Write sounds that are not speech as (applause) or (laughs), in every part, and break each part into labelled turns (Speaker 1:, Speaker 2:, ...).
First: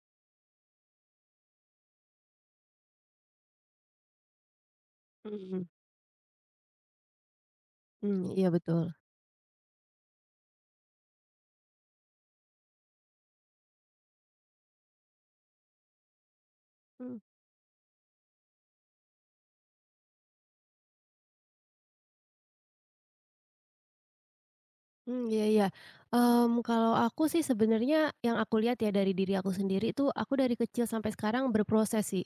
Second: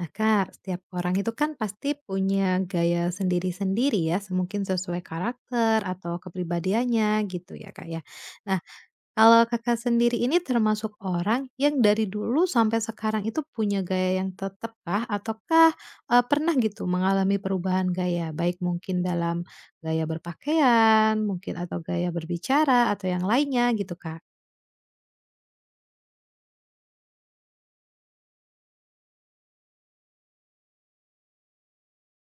Speaker 1: Nah Kak, setiap orang itu kan pasti punya gaya sendiri-sendiri ya, se mungkin sesuai
Speaker 2: Mhm,
Speaker 1: karakter atau kepribadiannya gitu ya Kak ya.
Speaker 2: iya
Speaker 1: Nah
Speaker 2: betul.
Speaker 1: kalau Kakak sendiri ini termasuk orang yang dari dulu sampai sekarang itu punya gaya yang tetap kah? Ataukah, pernah gitu
Speaker 2: Mmm,
Speaker 1: mengalami perubahan gaya? Baik mungkin dalam gaya berpakaian, mungkin atau gaya berbicara, atau yang lainnya gitu Kak?
Speaker 2: iya iya. Kalau aku sih sebenarnya yang aku lihat ya dari diri aku sendiri itu aku dari kecil sampai sekarang berproses sih.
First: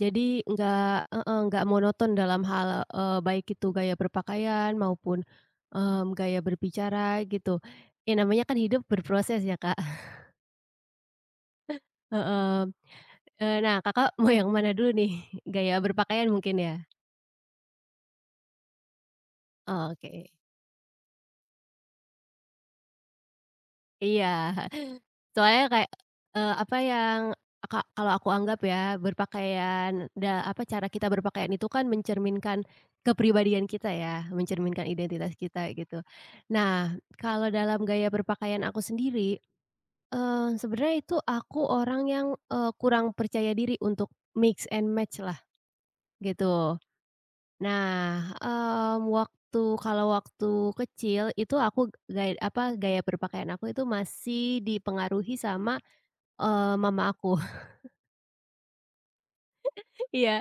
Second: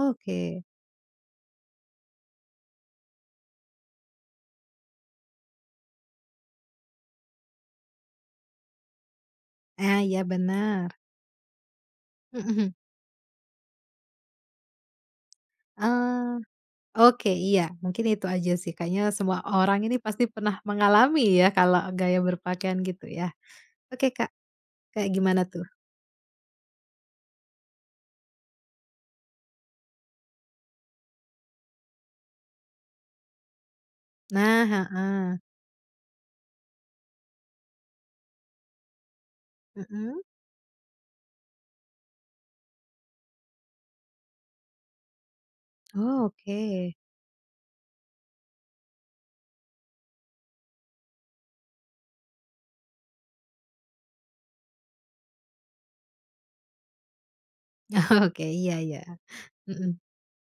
Speaker 2: Jadi nggak heeh, nggak monoton dalam hal, baik itu gaya berpakaian maupun, gaya berbicara gitu. Ya namanya kan hidup berproses ya, Kak.
Speaker 1: Ah,
Speaker 2: (laughs)
Speaker 1: ya benar.
Speaker 2: Heeh, nah Kakak mau yang mana dulu nih? Gaya
Speaker 1: (laughs)
Speaker 2: berpakaian mungkin ya?
Speaker 1: Oke, iya, mungkin itu aja sih, kayaknya semua orang ini pasti
Speaker 2: Oke.
Speaker 1: pernah mengalami ya, kalau gaya berpakaian gitu ya. Oke,
Speaker 2: Iya.
Speaker 1: Kak, kayak gimana tuh?
Speaker 2: Soalnya kayak, apa yang kalau aku anggap ya, berpakaian apa, cara kita berpakaian itu kan mencerminkan kepribadian kita ya,
Speaker 1: Nah
Speaker 2: mencerminkan identitas
Speaker 1: heeh,
Speaker 2: kita gitu. Nah, kalau dalam gaya berpakaian aku sendiri,
Speaker 1: mhm,
Speaker 2: sebenarnya itu aku orang yang, kurang percaya diri untuk mix and match lah
Speaker 1: oh,
Speaker 2: gitu.
Speaker 1: oke.
Speaker 2: Nah, kalau waktu kecil itu aku gaya apa, gaya berpakaian aku itu masih dipengaruhi sama Eee, mama aku.
Speaker 1: (laughs) Oke, iya iya, mhm
Speaker 2: (laughs) Iya,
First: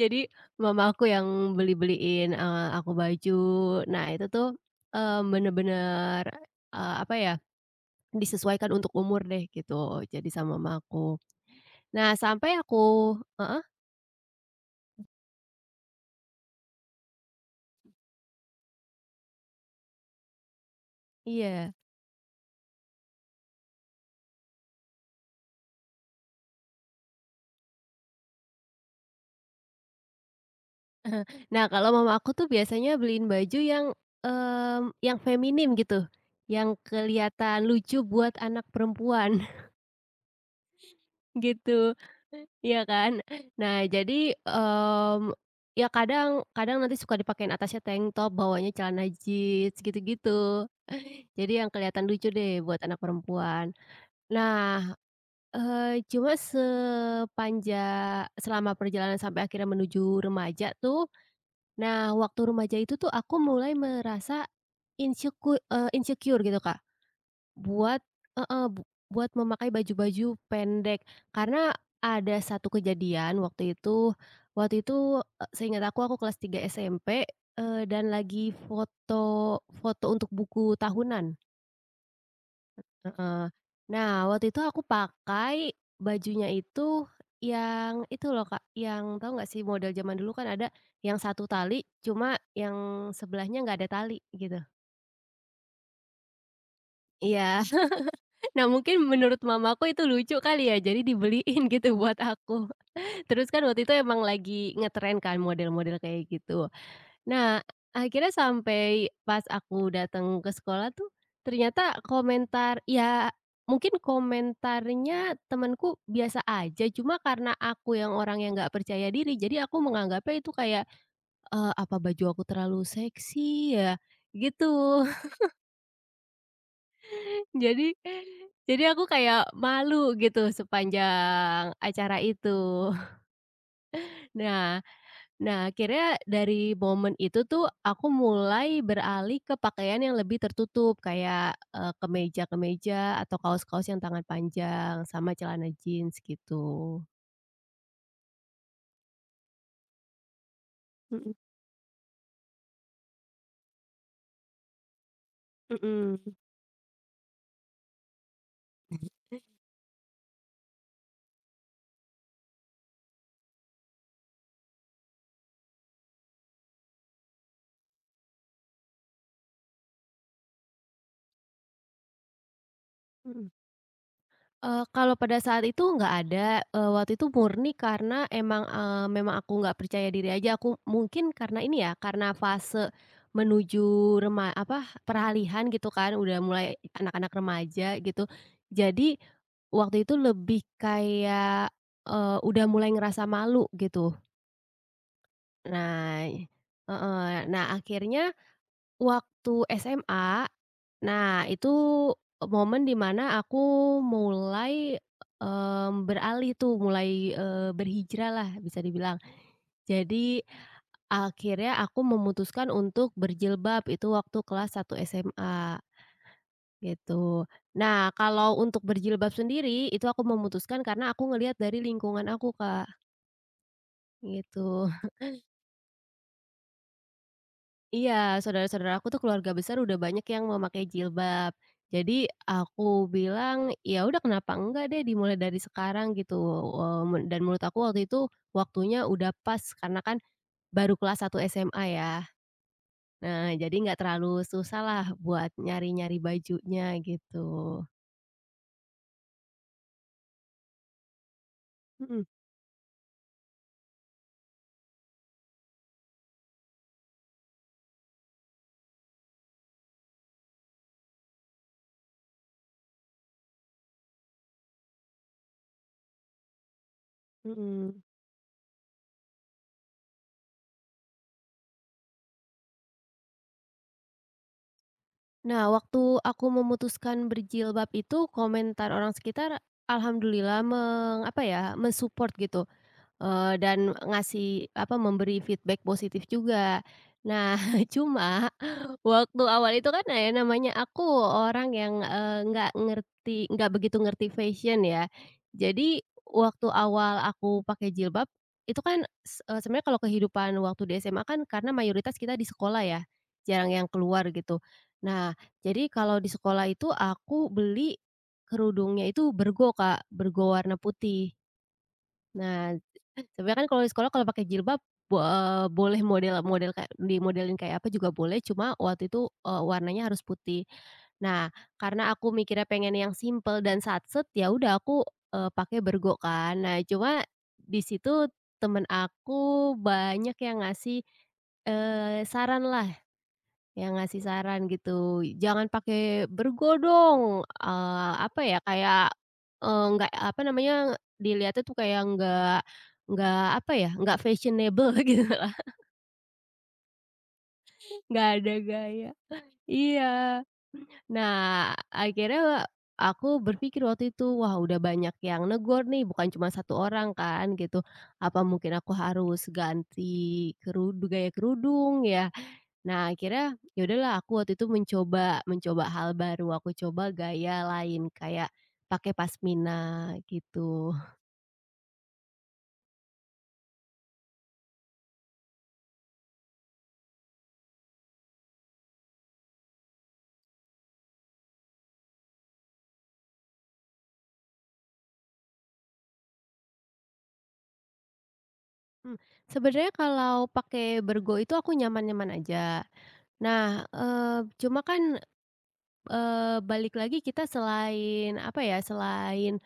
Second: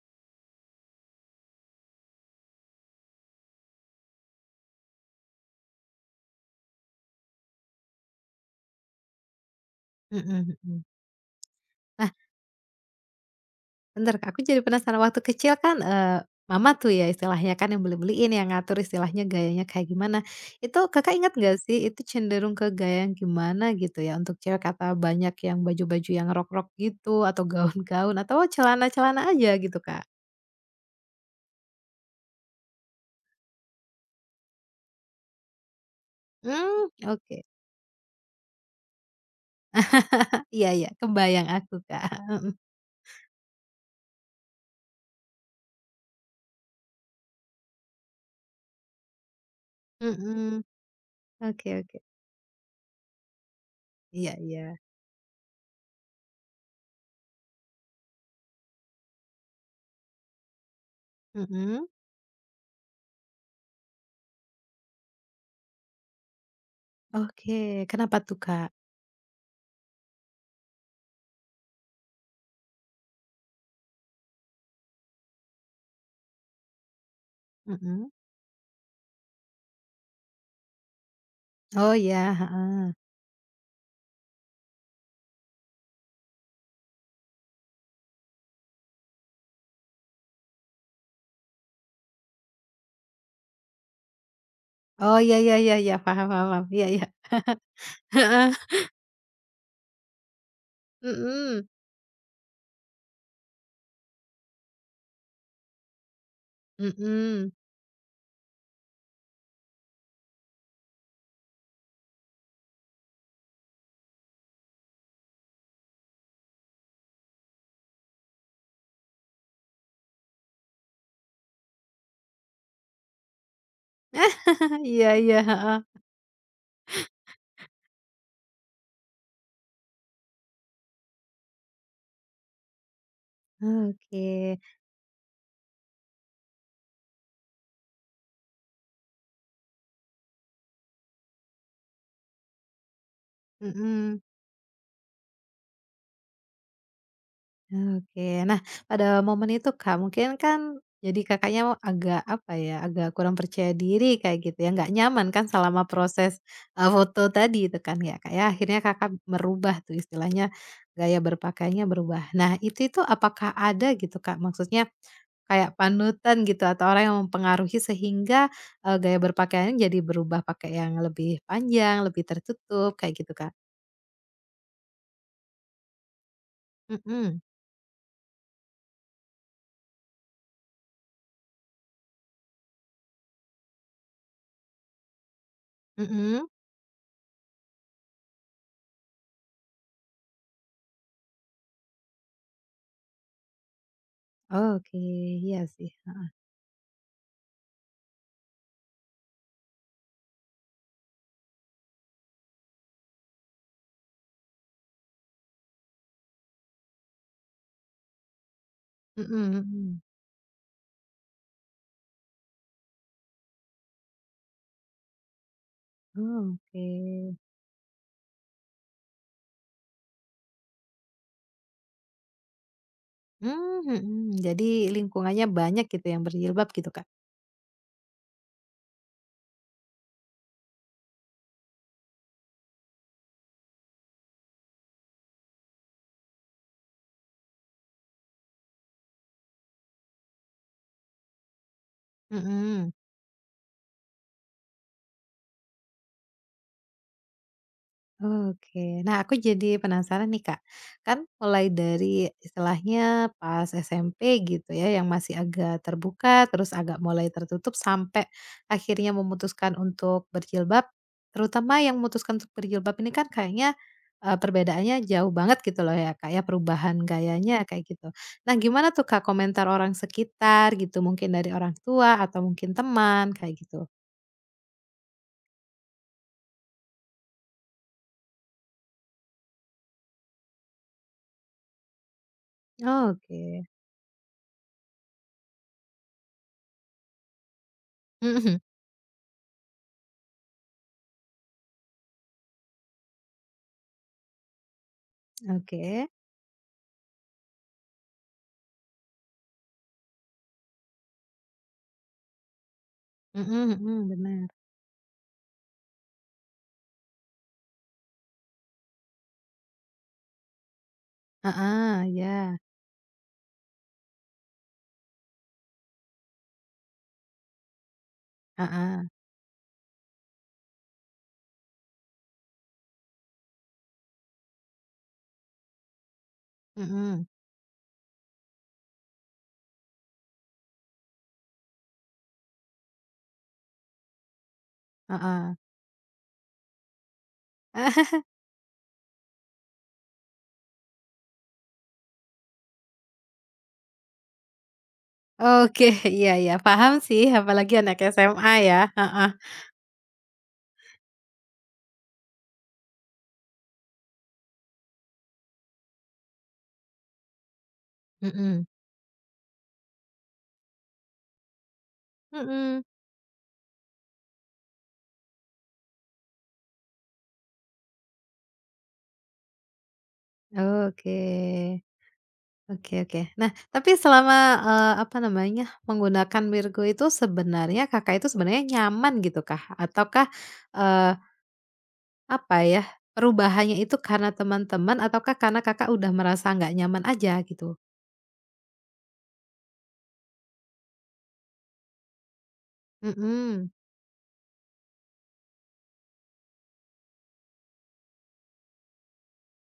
Speaker 2: jadi mama aku yang beli-beliin, aku baju. Nah, itu tuh, bener-bener, apa ya, disesuaikan untuk umur deh gitu, jadi
Speaker 1: mhm
Speaker 2: sama mama
Speaker 1: mhm. Nah
Speaker 2: aku. Nah, sampai aku heeh,
Speaker 1: bentar, Kak, aku jadi penasaran waktu kecil kan, mama tuh ya istilahnya kan yang beli-beliin, yang ngatur istilahnya gayanya kayak gimana. Itu Kakak ingat nggak
Speaker 2: iya.
Speaker 1: sih itu cenderung ke gaya yang gimana gitu ya untuk cewek? Kata banyak yang baju-baju yang rok-rok gitu atau gaun-gaun atau celana-celana aja gitu, Kak?
Speaker 2: Nah, kalau mama aku tuh biasanya beliin baju yang, yang feminim gitu, yang
Speaker 1: Hmm, oke.
Speaker 2: kelihatan lucu buat anak perempuan.
Speaker 1: Iya iya, kebayang
Speaker 2: Gitu,
Speaker 1: aku, Kak. (laughs)
Speaker 2: iya kan? Nah jadi, mmm, ya kadang kadang nanti suka dipakein atasnya tank top, bawahnya celana jeans,
Speaker 1: Heeh,
Speaker 2: gitu-gitu.
Speaker 1: mhm,
Speaker 2: (laughs) Jadi
Speaker 1: oke
Speaker 2: yang
Speaker 1: oke.
Speaker 2: kelihatan lucu deh buat anak perempuan.
Speaker 1: Iya iya,
Speaker 2: Nah, cuma sepanjang selama perjalanan sampai akhirnya menuju remaja tuh,
Speaker 1: mhm,
Speaker 2: nah waktu remaja itu tuh aku mulai merasa insecure, insecure gitu Kak.
Speaker 1: oke.
Speaker 2: Buat
Speaker 1: Kenapa tuh,
Speaker 2: heeh,
Speaker 1: Kak?
Speaker 2: buat memakai baju-baju pendek. Karena ada satu kejadian waktu itu, seingat aku kelas 3 SMP, dan
Speaker 1: Mhm.
Speaker 2: lagi foto foto untuk buku tahunan,
Speaker 1: Oh, iya, heeh.
Speaker 2: heeh. Nah, waktu itu aku pakai bajunya itu yang itu loh, Kak, yang tahu nggak sih model zaman dulu kan ada yang satu tali, cuma yang sebelahnya nggak ada tali gitu.
Speaker 1: Oh, iya iya iya iya, paham paham paham, iya iya.
Speaker 2: Iya.
Speaker 1: Heeh,
Speaker 2: Nah, mungkin menurut mamaku itu lucu kali ya, jadi
Speaker 1: mhm,
Speaker 2: dibeliin (laughs) gitu buat aku. Terus kan waktu itu emang lagi ngetren kan model-model kayak gitu.
Speaker 1: mhm.
Speaker 2: Nah, akhirnya sampai pas aku datang ke sekolah tuh, ternyata komentar ya mungkin komentarnya temanku biasa aja, cuma karena aku yang orang yang nggak percaya diri, jadi aku menganggapnya itu kayak, "Apa baju aku terlalu seksi ya?" Gitu.
Speaker 1: (laughs) Iya iya, heeh.
Speaker 2: Jadi jadi aku kayak malu gitu sepanjang acara itu.
Speaker 1: Oke,
Speaker 2: Nah nah akhirnya dari momen itu tuh aku mulai beralih ke pakaian yang lebih tertutup kayak, kemeja-kemeja atau kaos-kaos yang
Speaker 1: mhm.
Speaker 2: tangan panjang sama celana jeans gitu.
Speaker 1: Oke. Nah, pada momen itu, Kak, mungkin kan jadi
Speaker 2: Mhm
Speaker 1: Kakaknya agak, apa ya, agak kurang percaya diri kayak gitu ya, nggak nyaman kan selama
Speaker 2: mhm
Speaker 1: proses, foto tadi itu kan ya, Kak, ya. Akhirnya Kakak merubah tuh istilahnya, gaya berpakaiannya berubah. Nah, itu apakah ada gitu, Kak, maksudnya kayak panutan gitu atau orang yang mempengaruhi sehingga, gaya berpakaiannya jadi berubah pakai yang lebih panjang, lebih tertutup kayak gitu,
Speaker 2: mhm.
Speaker 1: Kak?
Speaker 2: Kalau pada saat itu nggak ada, waktu itu
Speaker 1: Mhm
Speaker 2: murni karena emang, memang aku nggak percaya diri aja, aku mungkin karena ini ya, karena fase menuju apa, peralihan gitu kan, udah
Speaker 1: mhm.
Speaker 2: mulai anak-anak remaja gitu. Jadi, waktu itu lebih kayak, udah mulai ngerasa malu gitu.
Speaker 1: Oke, iya sih.
Speaker 2: Nah heeh, nah akhirnya Waktu SMA, nah itu momen dimana aku mulai, beralih tuh, mulai, berhijrah lah bisa dibilang.
Speaker 1: Mhm mhm.
Speaker 2: Jadi, akhirnya aku memutuskan untuk berjilbab, itu waktu kelas 1 SMA,
Speaker 1: Oh, oke.
Speaker 2: gitu. Nah, kalau untuk berjilbab sendiri, itu aku memutuskan karena aku ngelihat dari lingkungan aku, Kak,
Speaker 1: Mmm, mhm. Jadi
Speaker 2: gitu.
Speaker 1: lingkungannya banyak gitu yang berjilbab gitu, Kak?
Speaker 2: Iya, saudara-saudara aku tuh keluarga besar udah banyak yang memakai jilbab. Jadi aku bilang, "Ya udah kenapa enggak deh dimulai dari sekarang," gitu, eee, men dan menurut aku waktu itu waktunya udah pas karena kan baru kelas 1 SMA ya.
Speaker 1: Mhm.
Speaker 2: Nah, jadi nggak terlalu susah lah buat nyari-nyari bajunya gitu.
Speaker 1: Oke. Nah, aku jadi penasaran nih, Kak. Kan mulai
Speaker 2: Mhm
Speaker 1: dari istilahnya pas SMP gitu ya, yang masih agak terbuka, terus agak mulai tertutup sampai akhirnya memutuskan untuk berjilbab. Terutama yang memutuskan untuk berjilbab ini kan kayaknya, perbedaannya jauh banget gitu loh ya, Kak, ya, perubahan gayanya kayak
Speaker 2: mhm.
Speaker 1: gitu. Nah, gimana tuh, Kak, komentar orang sekitar gitu, mungkin dari orang tua atau mungkin teman kayak gitu?
Speaker 2: Nah, waktu aku memutuskan berjilbab itu komentar orang sekitar alhamdulillah apa ya, mensupport gitu.
Speaker 1: Oke.
Speaker 2: Dan ngasih apa, memberi feedback positif juga. Nah, (laughs)
Speaker 1: (laughs)
Speaker 2: cuma
Speaker 1: Mhm,
Speaker 2: waktu awal itu kan ya namanya aku orang yang, nggak ngerti nggak begitu ngerti fashion ya. Jadi
Speaker 1: oke.
Speaker 2: waktu awal aku pakai jilbab, itu kan sebenarnya kalau kehidupan waktu di SMA kan karena mayoritas kita di sekolah ya,
Speaker 1: Mhm
Speaker 2: jarang yang
Speaker 1: mhm,
Speaker 2: keluar
Speaker 1: bener.
Speaker 2: gitu. Nah, jadi kalau di sekolah itu aku beli kerudungnya itu bergo Kak, bergo warna putih.
Speaker 1: Heeh, ya
Speaker 2: Nah, sebenarnya kan kalau di sekolah kalau pakai jilbab boleh model model kayak dimodelin kayak apa juga boleh, cuma
Speaker 1: heeh,
Speaker 2: waktu itu, warnanya harus putih. Nah, karena aku mikirnya pengen yang simple dan satset, ya udah aku, pakai bergo kan. Nah, cuma
Speaker 1: mhm,
Speaker 2: di situ temen aku banyak yang ngasih, eh, saran lah yang ngasih saran gitu,
Speaker 1: heeh.
Speaker 2: "Jangan pakai bergodong, dong,"
Speaker 1: (laughs)
Speaker 2: apa ya, kayak, nggak apa namanya, dilihatnya tuh kayak nggak apa ya, nggak fashionable (laughs) gitulah,
Speaker 1: Oke, iya iya, paham sih, apalagi anak
Speaker 2: nggak
Speaker 1: SMA
Speaker 2: ada
Speaker 1: ya,
Speaker 2: gaya.
Speaker 1: heeh,
Speaker 2: Iya. Nah, akhirnya aku berpikir waktu itu, wah udah banyak yang negor nih, bukan cuma satu orang kan gitu. Apa
Speaker 1: mhm,
Speaker 2: mungkin aku harus ganti kerudung, gaya kerudung ya?
Speaker 1: mhm,
Speaker 2: Nah, akhirnya ya udahlah aku waktu itu mencoba mencoba hal baru. Aku coba gaya lain kayak pakai pasmina gitu.
Speaker 1: oke, oke oke. Nah, tapi selama, apa namanya, menggunakan Wirgo itu sebenarnya Kakak itu sebenarnya nyaman gitu kah? Ataukah, eee, apa ya, perubahannya itu karena teman-teman ataukah karena Kakak udah merasa nggak nyaman aja gitu?
Speaker 2: Hmm, sebenarnya kalau pakai bergo itu aku nyaman-nyaman aja.
Speaker 1: Mhm,
Speaker 2: Nah, eh, cuma kan eh, balik lagi kita selain apa ya, selain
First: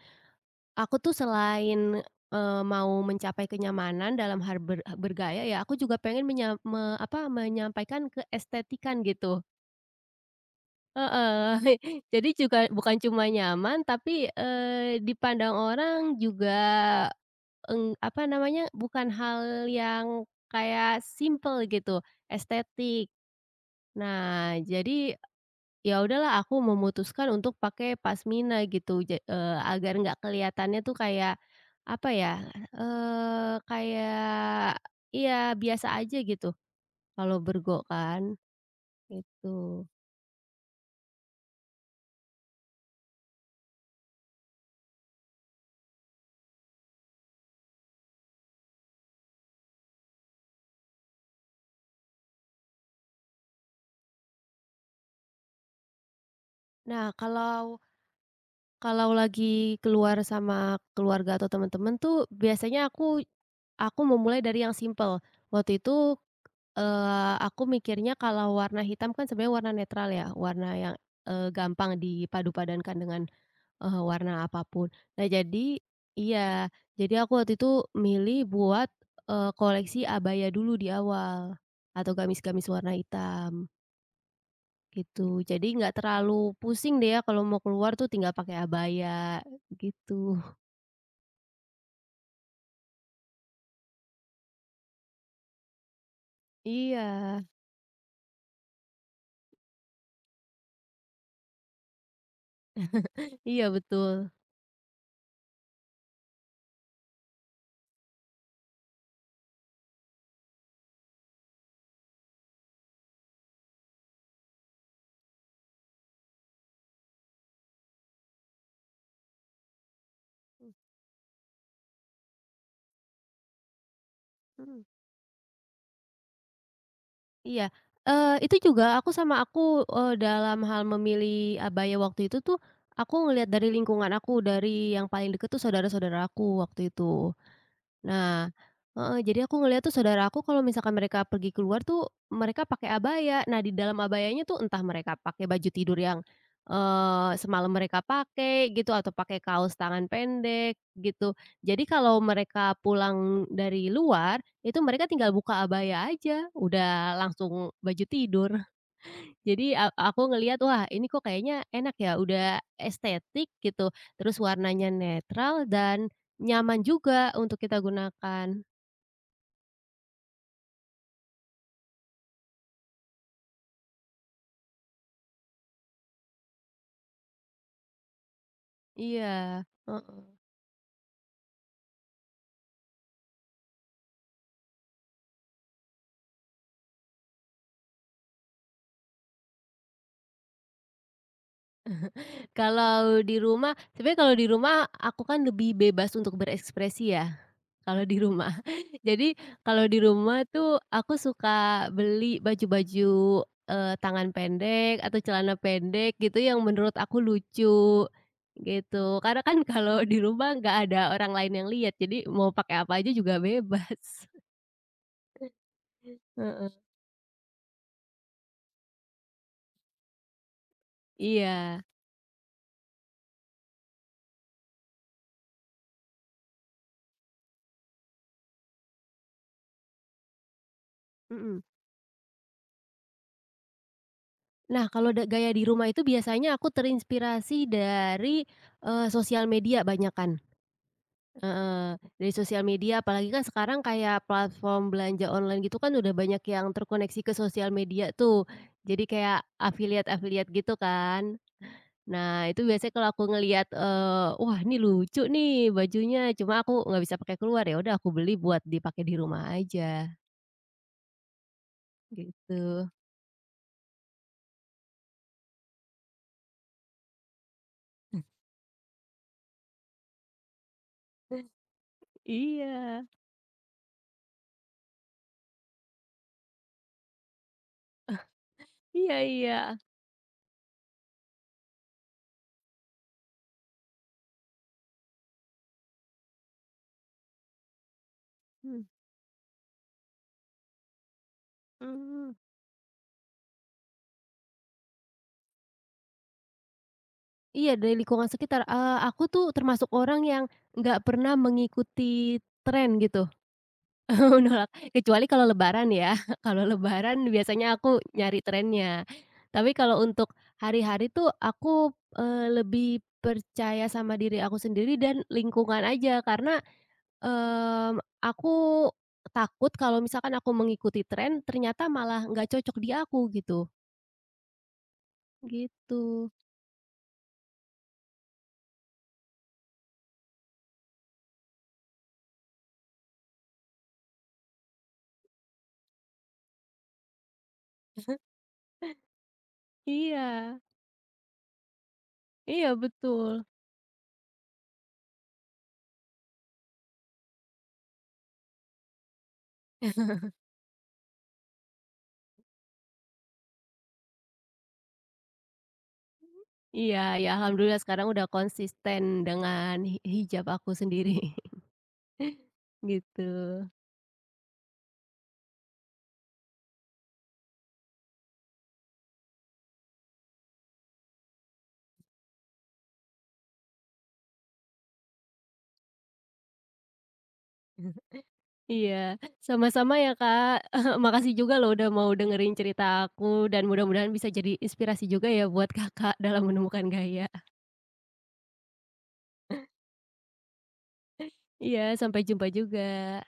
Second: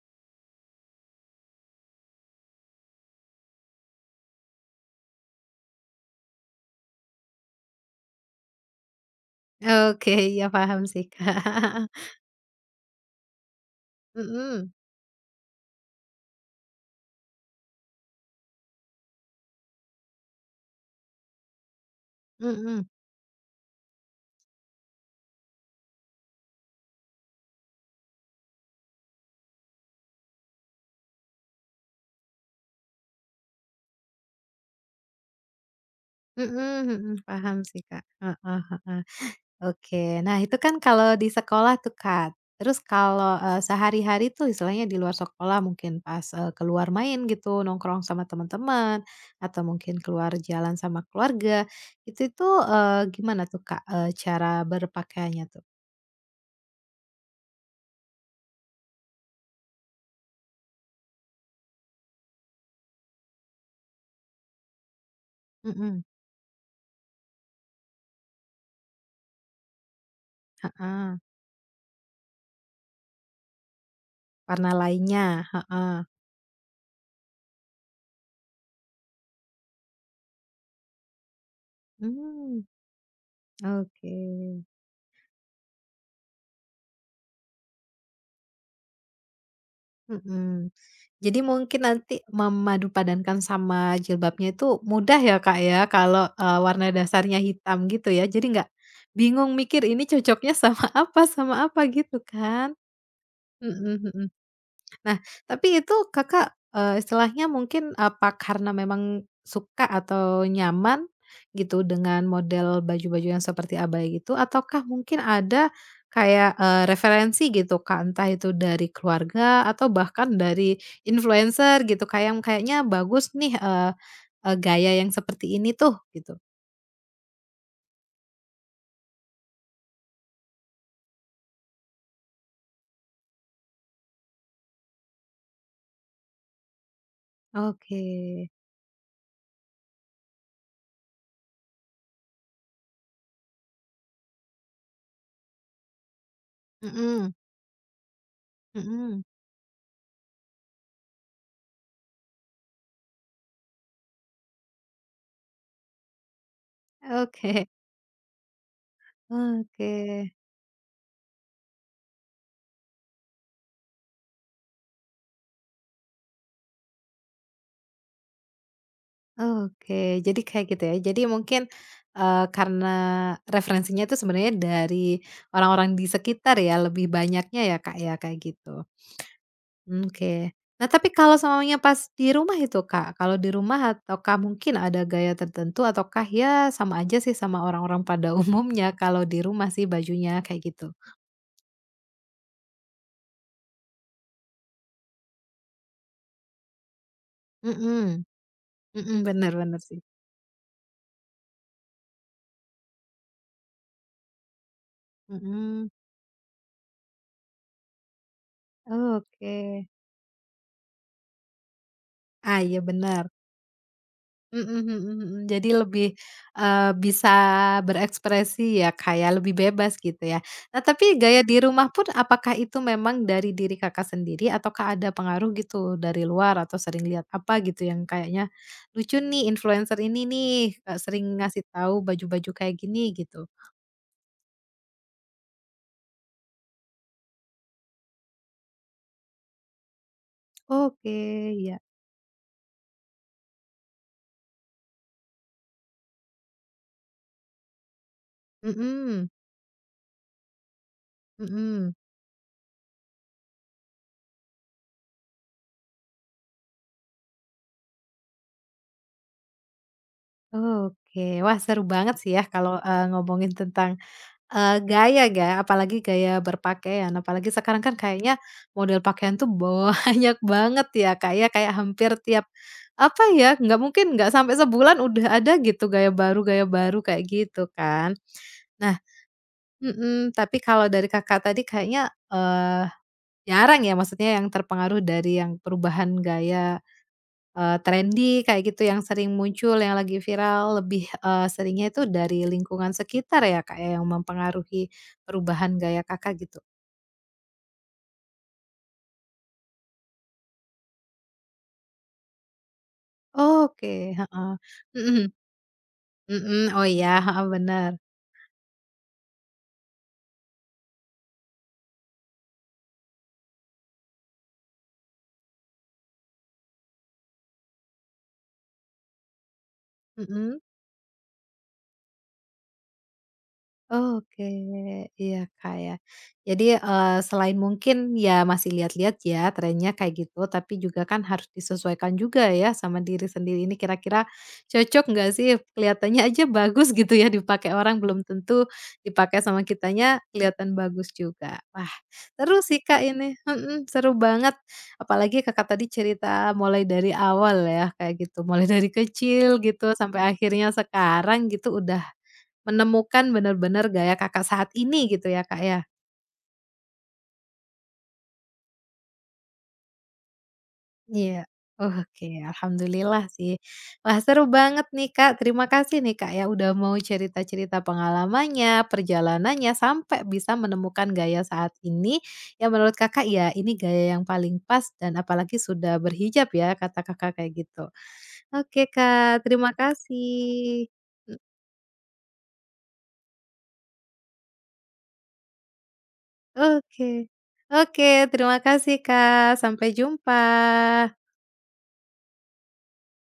Speaker 2: Aku tuh selain, mau mencapai kenyamanan dalam hal bergaya ya, aku juga pengen menya me apa, menyampaikan keestetikan gitu.
Speaker 1: oke, iya paham sih, (laughs)
Speaker 2: Heeh.
Speaker 1: Kak,
Speaker 2: (laughs) Jadi juga bukan cuma nyaman tapi,
Speaker 1: mhm.
Speaker 2: dipandang orang juga, apa namanya, bukan hal yang kayak simple gitu,
Speaker 1: Mhm
Speaker 2: estetik. Nah, jadi Ya udahlah aku memutuskan untuk pakai pasmina gitu, agar nggak kelihatannya tuh kayak, apa ya, kayak iya biasa aja gitu
Speaker 1: mhm mhm,
Speaker 2: kalau
Speaker 1: paham sih,
Speaker 2: bergo
Speaker 1: Kak,
Speaker 2: kan,
Speaker 1: heeh heeh.
Speaker 2: gitu.
Speaker 1: Oke, nah itu kan kalau di sekolah tuh, Kak. Terus kalau, sehari-hari tuh istilahnya di luar sekolah mungkin pas, keluar main gitu, nongkrong sama teman-teman, atau mungkin keluar jalan sama keluarga, itu tuh, gimana tuh, Kak, cara berpakaiannya tuh?
Speaker 2: Nah kalau kalau lagi keluar sama keluarga atau teman-teman tuh biasanya aku memulai dari yang simple Waktu
Speaker 1: Mhm,
Speaker 2: itu, aku mikirnya kalau warna hitam kan sebenarnya warna netral ya, warna yang,
Speaker 1: heeh,
Speaker 2: gampang dipadu padankan dengan Eee, warna
Speaker 1: warna
Speaker 2: apapun.
Speaker 1: lainnya,
Speaker 2: Nah jadi
Speaker 1: heeh,
Speaker 2: iya, jadi aku waktu itu milih buat, koleksi abaya dulu di awal, atau
Speaker 1: mmm,
Speaker 2: gamis-gamis warna hitam,
Speaker 1: oke.
Speaker 2: gitu. Jadi nggak terlalu pusing deh ya kalau mau keluar tuh tinggal pakai abaya, gitu. (laughs)
Speaker 1: Mhm. Jadi mungkin nanti memadu padankan sama jilbabnya itu mudah ya, Kak, ya, kalau, warna
Speaker 2: Iya
Speaker 1: dasarnya hitam gitu ya. Jadi nggak bingung mikir ini cocoknya sama apa gitu kan?
Speaker 2: iya
Speaker 1: Mhm mhm.
Speaker 2: betul.
Speaker 1: Nah, tapi itu Kakak, istilahnya mungkin apa karena memang suka atau nyaman gitu dengan model baju-baju yang seperti abaya gitu ataukah mungkin ada kayak, referensi gitu Kak, entah itu dari keluarga atau bahkan dari influencer gitu Kak, yang kayaknya bagus nih, eee eee,
Speaker 2: Mhm,
Speaker 1: gaya yang seperti ini tuh gitu?
Speaker 2: iya, itu juga aku, dalam hal memilih abaya waktu itu tuh, aku ngelihat dari lingkungan aku, dari yang paling deket tuh saudara-saudara aku waktu itu.
Speaker 1: Oke.
Speaker 2: Nah heeh, jadi aku ngeliat tuh saudara aku kalau misalkan mereka pergi keluar tuh, mereka pakai abaya. Nah di dalam abayanya tuh entah mereka pakai baju tidur yang,
Speaker 1: Mhm
Speaker 2: semalam mereka pakai gitu atau
Speaker 1: mhm.
Speaker 2: pakai kaos tangan pendek gitu. Jadi kalau mereka pulang dari luar, itu mereka tinggal buka abaya aja, udah
Speaker 1: Oke
Speaker 2: langsung baju tidur. Jadi
Speaker 1: oke.
Speaker 2: aku ngelihat, wah ini kok kayaknya enak ya, udah estetik gitu, terus warnanya netral dan nyaman juga untuk kita gunakan.
Speaker 1: Oke, jadi kayak gitu ya. Jadi mungkin, karena referensinya itu sebenarnya dari orang-orang di sekitar ya, lebih banyaknya ya, Kak, ya, kayak gitu.
Speaker 2: Iya,
Speaker 1: Mmm,
Speaker 2: heeh.
Speaker 1: oke. Nah, tapi kalau semuanya pas di rumah itu, Kak, kalau di rumah ataukah mungkin ada gaya tertentu ataukah ya sama aja sih sama orang-orang pada (laughs) umumnya kalau di rumah sih bajunya kayak gitu?
Speaker 2: Kalau di rumah sebenarnya kalau di rumah aku kan lebih bebas untuk berekspresi ya. Kalau di
Speaker 1: Mhm,
Speaker 2: rumah. (laughs)
Speaker 1: mhm,
Speaker 2: Jadi,
Speaker 1: bener bener
Speaker 2: kalau
Speaker 1: sih.
Speaker 2: di rumah tuh aku suka beli baju-baju, tangan pendek atau celana
Speaker 1: Mhm,
Speaker 2: pendek gitu yang menurut aku lucu, gitu. Karena kan (laughs)
Speaker 1: oke.
Speaker 2: kalau di rumah nggak ada orang lain yang lihat, jadi mau
Speaker 1: Ah, iya
Speaker 2: pakai apa aja
Speaker 1: benar.
Speaker 2: juga bebas.
Speaker 1: Mhm mhm mhm. Jadi lebih,
Speaker 2: (laughs) Heeh,
Speaker 1: bisa berekspresi ya, Kak, ya, lebih bebas gitu ya. Nah, tapi gaya di
Speaker 2: iya,
Speaker 1: rumah pun apakah itu memang dari diri Kakak sendiri ataukah ada pengaruh gitu dari luar atau sering lihat apa gitu yang kayaknya, "Lucu nih influencer ini nih, sering
Speaker 2: mhm.
Speaker 1: ngasih tahu baju-baju kayak gini," gitu?
Speaker 2: Nah, kalau gaya di rumah itu biasanya aku terinspirasi dari, sosial media banyakan.
Speaker 1: Oke, iya.
Speaker 2: Heeh, dari sosial media apalagi kan sekarang kayak platform belanja online gitu kan udah banyak yang terkoneksi ke sosial media tuh. Jadi
Speaker 1: Mhm,
Speaker 2: kayak affiliate-affiliate gitu kan.
Speaker 1: mhm.
Speaker 2: Nah itu biasanya kalau aku ngelihat, wah ini lucu nih bajunya cuma aku nggak bisa pakai keluar, ya udah aku beli buat dipakai di rumah aja,
Speaker 1: Oke. Wah, seru banget sih ya kalau,
Speaker 2: gitu.
Speaker 1: ngomongin tentang eee, gaya ya, apalagi gaya berpakaian, apalagi sekarang kan kayaknya model pakaian tuh (laughs) banyak banget ya, Kak, ya, kayak hampir tiap
Speaker 2: Iya,
Speaker 1: apa ya, nggak mungkin nggak sampai sebulan udah ada gitu gaya baru kayak gitu kan. Nah
Speaker 2: iya iya,
Speaker 1: mhm, tapi kalau dari Kakak tadi kayaknya, jarang ya maksudnya yang terpengaruh dari yang perubahan gaya eee, trendy kayak gitu yang sering muncul, yang lagi viral lebih, seringnya itu
Speaker 2: mhm.
Speaker 1: dari lingkungan sekitar ya, Kak, ya, yang mempengaruhi perubahan gaya Kakak gitu?
Speaker 2: Iya dari lingkungan sekitar, aku tuh termasuk orang yang nggak pernah mengikuti tren gitu.
Speaker 1: Oke, heeh,
Speaker 2: (laughs) Nolak, kecuali
Speaker 1: mhm
Speaker 2: kalau lebaran ya, (laughs)
Speaker 1: mhm,
Speaker 2: kalau
Speaker 1: oh, iya,
Speaker 2: lebaran
Speaker 1: heeh,
Speaker 2: biasanya
Speaker 1: bener,
Speaker 2: aku nyari trennya. Tapi kalau untuk hari-hari tuh aku, lebih percaya sama diri aku sendiri dan lingkungan aja karena, aku takut kalau misalkan aku
Speaker 1: mhm.
Speaker 2: mengikuti tren ternyata malah nggak cocok di aku gitu,
Speaker 1: Oke, iya, Kak, ya.
Speaker 2: gitu.
Speaker 1: Jadi, selain mungkin ya masih lihat-lihat ya trennya kayak gitu, tapi juga kan harus disesuaikan juga ya sama diri sendiri ini kira-kira cocok nggak sih? Kelihatannya aja bagus gitu ya dipakai orang, belum tentu dipakai sama kitanya
Speaker 2: Iya,
Speaker 1: kelihatan bagus juga. Wah, seru
Speaker 2: iya
Speaker 1: sih, Kak, ini,
Speaker 2: betul.
Speaker 1: mhm, seru banget. Apalagi Kakak tadi cerita mulai dari awal ya kayak gitu, mulai dari kecil gitu sampai akhirnya sekarang gitu udah menemukan bener-bener gaya Kakak saat ini gitu ya, Kak, ya?
Speaker 2: Iya, ya alhamdulillah sekarang udah konsisten dengan hijab aku sendiri,
Speaker 1: Iya. Oke,
Speaker 2: (laughs) gitu.
Speaker 1: alhamdulillah sih. Wah, seru banget nih, Kak. Terima kasih nih, Kak, ya udah mau cerita-cerita pengalamannya, perjalanannya, sampai bisa menemukan gaya saat ini yang menurut Kakak, ya ini gaya yang paling pas dan apalagi sudah berhijab ya kata Kakak kayak gitu. Oke,
Speaker 2: Iya,
Speaker 1: Kak, terima
Speaker 2: sama-sama ya Kak.
Speaker 1: kasih.
Speaker 2: (laughs) Makasih juga loh udah mau dengerin cerita aku dan mudah-mudahan bisa jadi inspirasi juga ya buat Kakak dalam
Speaker 1: E
Speaker 2: menemukan
Speaker 1: oke.
Speaker 2: gaya.
Speaker 1: Oke, terima kasih, Kak. Sampai jumpa.
Speaker 2: Iya, sampai jumpa juga.